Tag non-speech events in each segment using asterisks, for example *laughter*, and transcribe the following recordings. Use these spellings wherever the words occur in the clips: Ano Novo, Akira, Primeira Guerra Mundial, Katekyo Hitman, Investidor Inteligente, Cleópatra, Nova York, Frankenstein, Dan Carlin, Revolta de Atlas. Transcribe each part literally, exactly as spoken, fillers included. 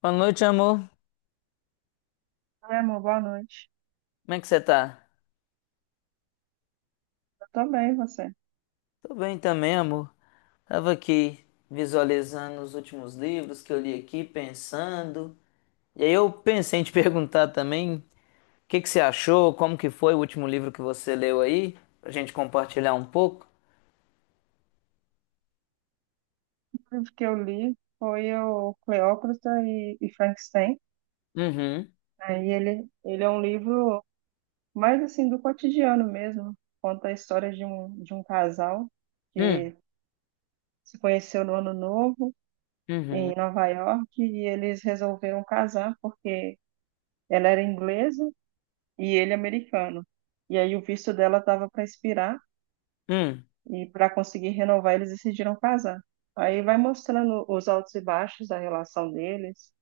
Boa noite, amor. Oi, amor, boa noite. Como é que você tá? Eu também, você. Tô bem também, amor. Tava aqui visualizando os últimos livros que eu li aqui, pensando. E aí eu pensei em te *laughs* perguntar também, o que que você achou? Como que foi o último livro que você leu aí? Pra gente compartilhar um pouco. O livro que eu li foi o Cleópatra e, e Frankenstein. Uhum. Aí ele, ele é um livro mais assim do cotidiano mesmo. Conta a história de um, de um casal Hum, que se conheceu no Ano Novo uhum. em Nova York e eles resolveram casar porque ela era inglesa e ele americano. E aí o visto dela estava para expirar. Hum. E para conseguir renovar, eles decidiram casar. Aí vai mostrando os altos e baixos da relação deles.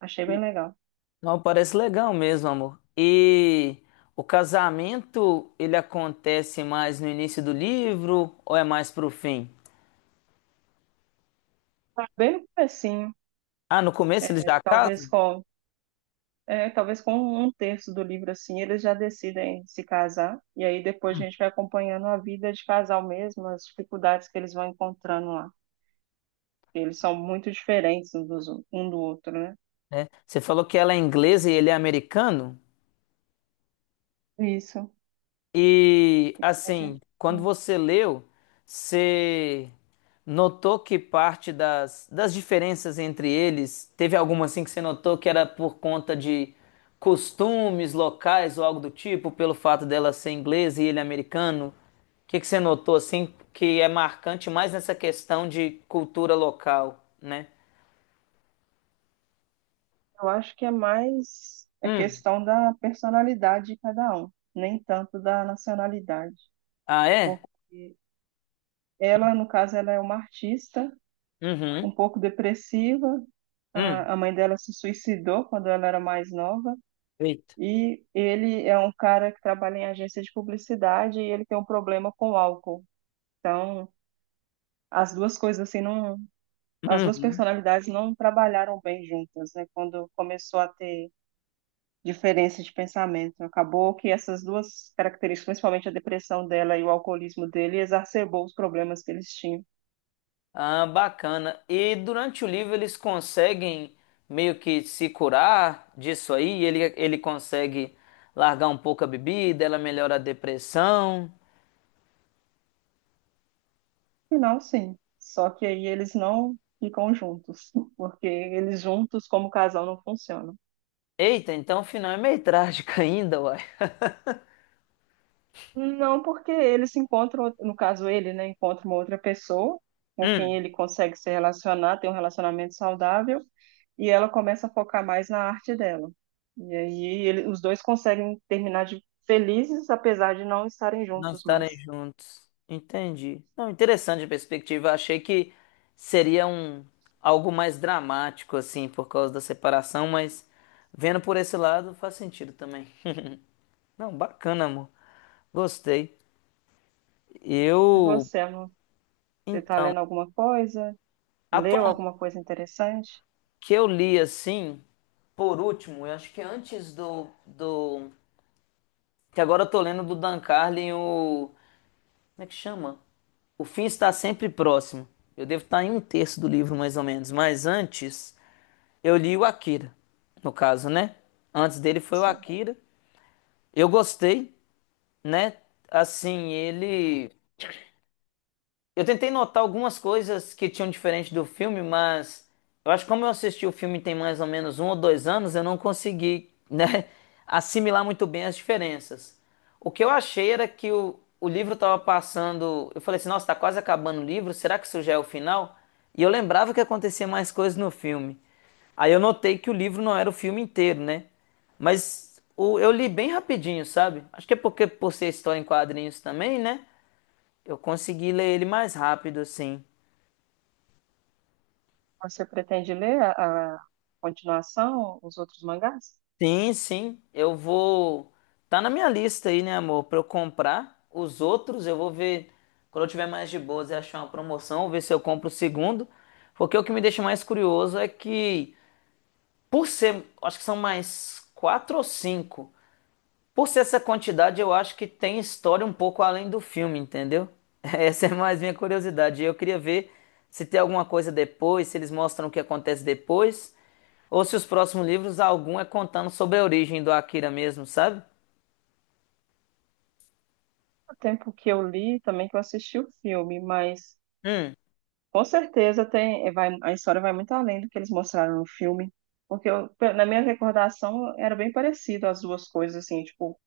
Achei bem E- legal. Não, parece legal mesmo, amor. E o casamento, ele acontece mais no início do livro ou é mais pro fim? Bem no comecinho, Ah, no começo eles já talvez casam? com, é, talvez com um terço do livro assim, eles já decidem se casar. E aí depois a gente vai acompanhando a vida de casal mesmo, as dificuldades que eles vão encontrando lá. Eles são muito diferentes um, dos, um do outro, né? Né? Você falou que ela é inglesa e ele é americano. Isso. E A assim, gente- quando você leu, você notou que parte das, das diferenças entre eles, teve alguma assim que você notou que era por conta de costumes locais ou algo do tipo, pelo fato dela ser inglesa e ele é americano? O que que você notou assim que é marcante mais nessa questão de cultura local, né? Eu acho que é mais a Hum. questão da personalidade de cada um, nem tanto da nacionalidade, Ah, é? porque ela, no caso, ela é uma artista, Uhum. um pouco depressiva, a Hum. a mãe dela se suicidou quando ela era mais nova, Eita. e ele é um cara que trabalha em agência de publicidade e ele tem um problema com álcool. Então, as duas coisas assim não, as duas Uhum. personalidades não trabalharam bem juntas, né? Quando começou a ter diferença de pensamento. Acabou que essas duas características, principalmente a depressão dela e o alcoolismo dele, exacerbou os problemas que eles tinham. Ah, bacana. E durante o livro eles conseguem meio que se curar disso aí? Ele, ele consegue largar um pouco a bebida, ela melhora a depressão. Final, sim. Só que aí eles não ficam juntos, *laughs* porque eles juntos como casal não funcionam. Eita, então o final é meio trágico *laughs* ainda, uai. Não, porque eles se encontram, no caso ele, né, encontra uma outra pessoa com quem Hum. ele consegue se relacionar, ter um relacionamento saudável, e ela começa a focar mais na arte dela. E aí ele- os dois conseguem terminar de felizes, apesar de não estarem Não juntos estarem mais. juntos. Entendi. Não, interessante a perspectiva. Achei que seria um algo mais dramático, assim, por causa da separação, mas vendo por esse lado faz sentido também. *laughs* Não, bacana, amor. Gostei. E Eu. você, amor? Você está Então, lendo alguma coisa? Leu atualmente alguma coisa interessante? que eu li assim, por último, eu acho que é antes do, do. Que agora eu tô lendo do Dan Carlin, o. Como é que chama? O fim está sempre próximo. Eu devo estar em um terço do livro, mais ou menos. Mas antes, eu li o Akira, no caso, né? Antes dele foi o Sim. Akira. Eu gostei, né? Assim, ele. Eu tentei notar algumas coisas que tinham diferente do filme, mas eu acho que como eu assisti o filme tem mais ou menos um ou dois anos, eu não consegui, né, *laughs* assimilar muito bem as diferenças. O que eu achei era que o, o livro estava passando. Eu falei assim, nossa, tá quase acabando o livro, será que isso já é o final? E eu lembrava que acontecia mais coisas no filme. Aí eu notei que o livro não era o filme inteiro, né? Mas o- eu li bem rapidinho, sabe? Acho que é porque por ser história em quadrinhos também, né? Eu consegui ler ele mais rápido, assim. Você pretende ler a, a continuação, os outros mangás? Sim, sim, eu vou. Tá na minha lista aí, né, amor? Pra eu comprar os outros, eu vou ver. Quando eu tiver mais de boas e achar uma promoção, vou ver se eu compro o segundo. Porque o que me deixa mais curioso é que, por ser. Acho que são mais quatro ou cinco. Por ser essa quantidade, eu acho que tem história um pouco além do filme, entendeu? *laughs* Essa é mais minha curiosidade. Eu queria ver se tem alguma coisa depois, se eles mostram o que acontece depois, ou se os próximos livros, algum é contando sobre a origem do Akira mesmo, sabe? O tempo que eu li, também que eu assisti o filme, mas Hum, com certeza tem, vai, a história vai muito além do que eles mostraram no filme, porque eu- pe- na minha recordação era bem parecido as duas coisas, assim, tipo,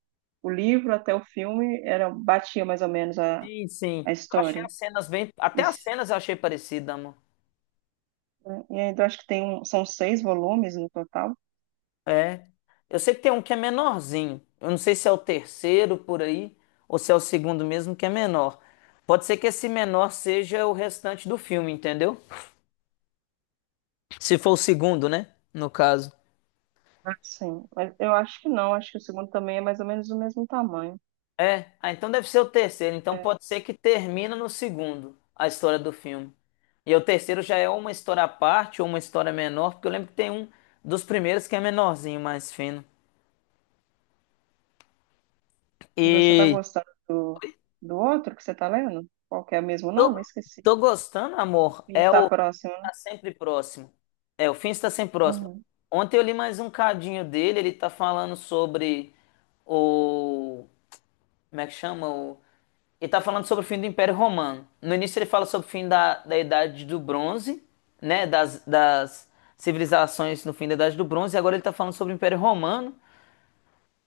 o livro até o filme era batia mais ou menos a, sim, sim. a Eu achei história. as cenas bem. E, Até as s- cenas eu achei parecida, amor. né, e ainda acho que tem um, são seis volumes no total. É. Eu sei que tem um que é menorzinho. Eu não sei se é o terceiro por aí, ou se é o segundo mesmo que é menor. Pode ser que esse menor seja o restante do filme, entendeu? Se for o segundo, né? No caso. Ah, Sim, mas eu acho que não, acho que o segundo também é mais ou menos do mesmo tamanho. É, ah, então deve ser o terceiro. Então É, pode ser que termina no segundo a história do filme. E o terceiro já é uma história à parte ou uma história menor, porque eu lembro que tem um dos primeiros que é menorzinho, mais fino. e você tá E gostando do, do outro que você tá lendo? Qual que é o mesmo nome? tô, Esqueci. tô gostando, amor. E É Está o próximo, né? Tá Sempre Próximo. É, o fim está sempre próximo. Uhum. Ontem eu li mais um cadinho dele, ele tá falando sobre o. Como é que chama? O ele tá falando sobre o fim do Império Romano. No início ele fala sobre o fim da, da Idade do Bronze, né? Das, das civilizações no fim da Idade do Bronze, e agora ele tá falando sobre o Império Romano.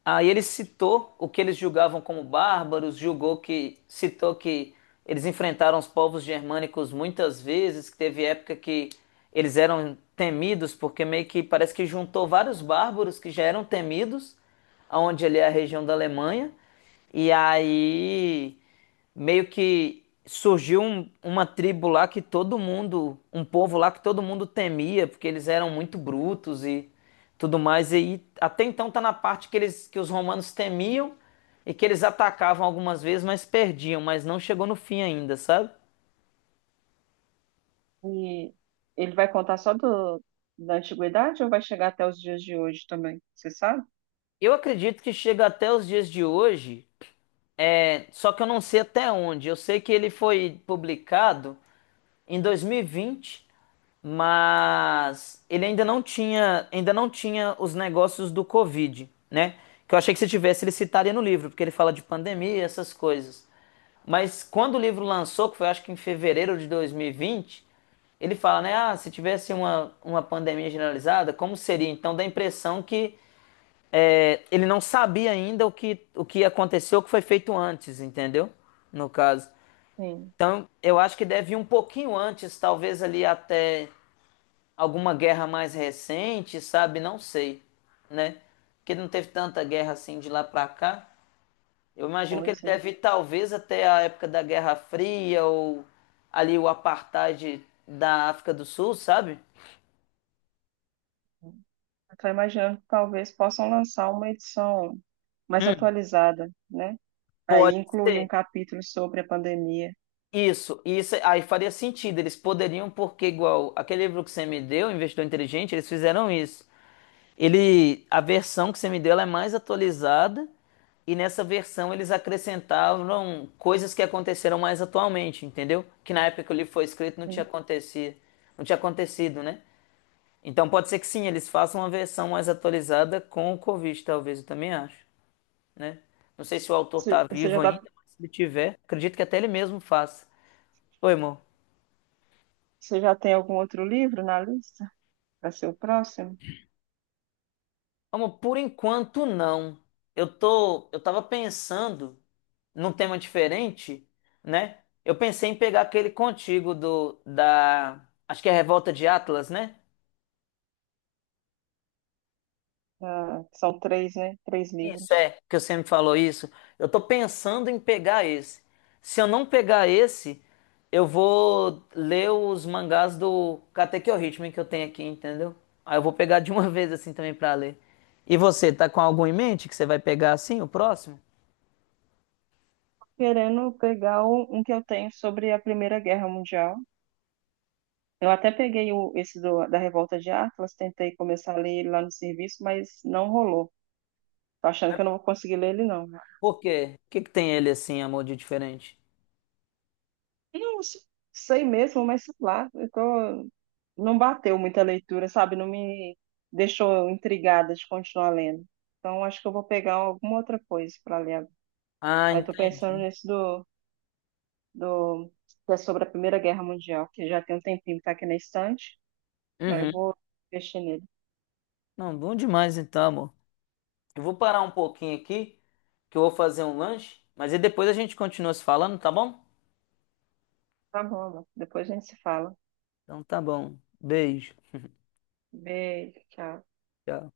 Aí ele citou o que eles julgavam como bárbaros, julgou que, citou que eles enfrentaram os povos germânicos muitas vezes, que teve época que eles eram temidos, porque meio que parece que juntou vários bárbaros que já eram temidos, aonde ali é a região da Alemanha. E aí meio que surgiu um- uma tribo lá que todo mundo, um povo lá que todo mundo temia, porque eles eram muito brutos e tudo mais. E aí, até então tá na parte que eles, que os romanos temiam e que eles atacavam algumas vezes, mas perdiam, mas não chegou no fim ainda, sabe? E ele vai contar só do, da antiguidade ou vai chegar até os dias de hoje também? Você sabe? Eu acredito que chega até os dias de hoje. É, só que eu não sei até onde. Eu sei que ele foi publicado em dois mil e vinte, mas ele ainda não tinha, ainda não tinha os negócios do Covid, né? Que eu achei que se tivesse ele citaria no livro, porque ele fala de pandemia e essas coisas. Mas quando o livro lançou, que foi acho que em fevereiro de dois mil e vinte, ele fala, né? Ah, se tivesse uma, uma pandemia generalizada, como seria? Então dá a impressão que é, ele não sabia ainda o que, o que aconteceu, o que foi feito antes, entendeu? No caso. Sim. Então, eu acho que deve ir um pouquinho antes, talvez ali até alguma guerra mais recente, sabe? Não sei, né? Porque não teve tanta guerra assim de lá pra cá. Eu imagino que ele Pois, né? deve ir talvez até a época da Guerra Fria ou ali o apartheid da África do Sul, sabe? Eu estou imaginando que talvez possam lançar uma edição mais Hum. atualizada, né? Aí Pode incluir um ser. capítulo sobre a pandemia. Isso, isso aí faria sentido. Eles poderiam, porque igual aquele livro que você me deu, Investidor Inteligente, eles fizeram isso. Ele, a versão que você me deu, ela é mais atualizada e nessa versão eles acrescentavam coisas que aconteceram mais atualmente, entendeu? Que na época que o livro foi escrito não tinha Sim. acontecido, não tinha acontecido, né? Então pode ser que sim, eles façam uma versão mais atualizada com o Covid, talvez, eu também acho, né? Não sei se o autor tá Você você vivo já tá, ainda, mas se ele tiver, acredito que até ele mesmo faça. Oi, irmão. você já tem algum outro livro na lista para ser o próximo? Amor, por enquanto não. Eu tô, eu tava pensando num tema diferente, né? Eu pensei em pegar aquele contigo do da, acho que é a Revolta de Atlas, né? Ah, são três, né? Três Isso livros. é, que você me falou isso. Eu tô pensando em pegar esse. Se eu não pegar esse, eu vou ler os mangás do Katekyo Hitman que eu tenho aqui, entendeu? Aí eu vou pegar de uma *laughs* vez assim também pra ler. E você, tá com algum em mente que você vai pegar assim, o próximo? Querendo pegar um, um que eu tenho sobre a Primeira Guerra Mundial. Eu até peguei o, esse do- da Revolta de Atlas, tentei começar a ler ele lá no serviço, mas não rolou. Tô achando que Mas eu não vou conseguir ler ele, não. por quê? O que que tem ele assim, amor, de diferente? Não s- sei mesmo, mas sei lá, eu tô- não bateu muita leitura, sabe? Não me deixou intrigada de continuar lendo. Então, acho que eu vou pegar alguma outra coisa para ler. Ah, Aí tô pensando entendi. nesse do, do, que é sobre a Primeira Guerra Mundial, que já tem um tempinho que tá aqui na estante. Aí eu Uhum. vou mexer nele. Não, bom demais então, amor. Eu vou parar um pouquinho aqui, que eu vou fazer um lanche, mas aí depois a gente continua se falando, tá bom? Tá bom, amor. depois a gente se fala. Então tá bom. Beijo. Beijo, tchau. Tchau.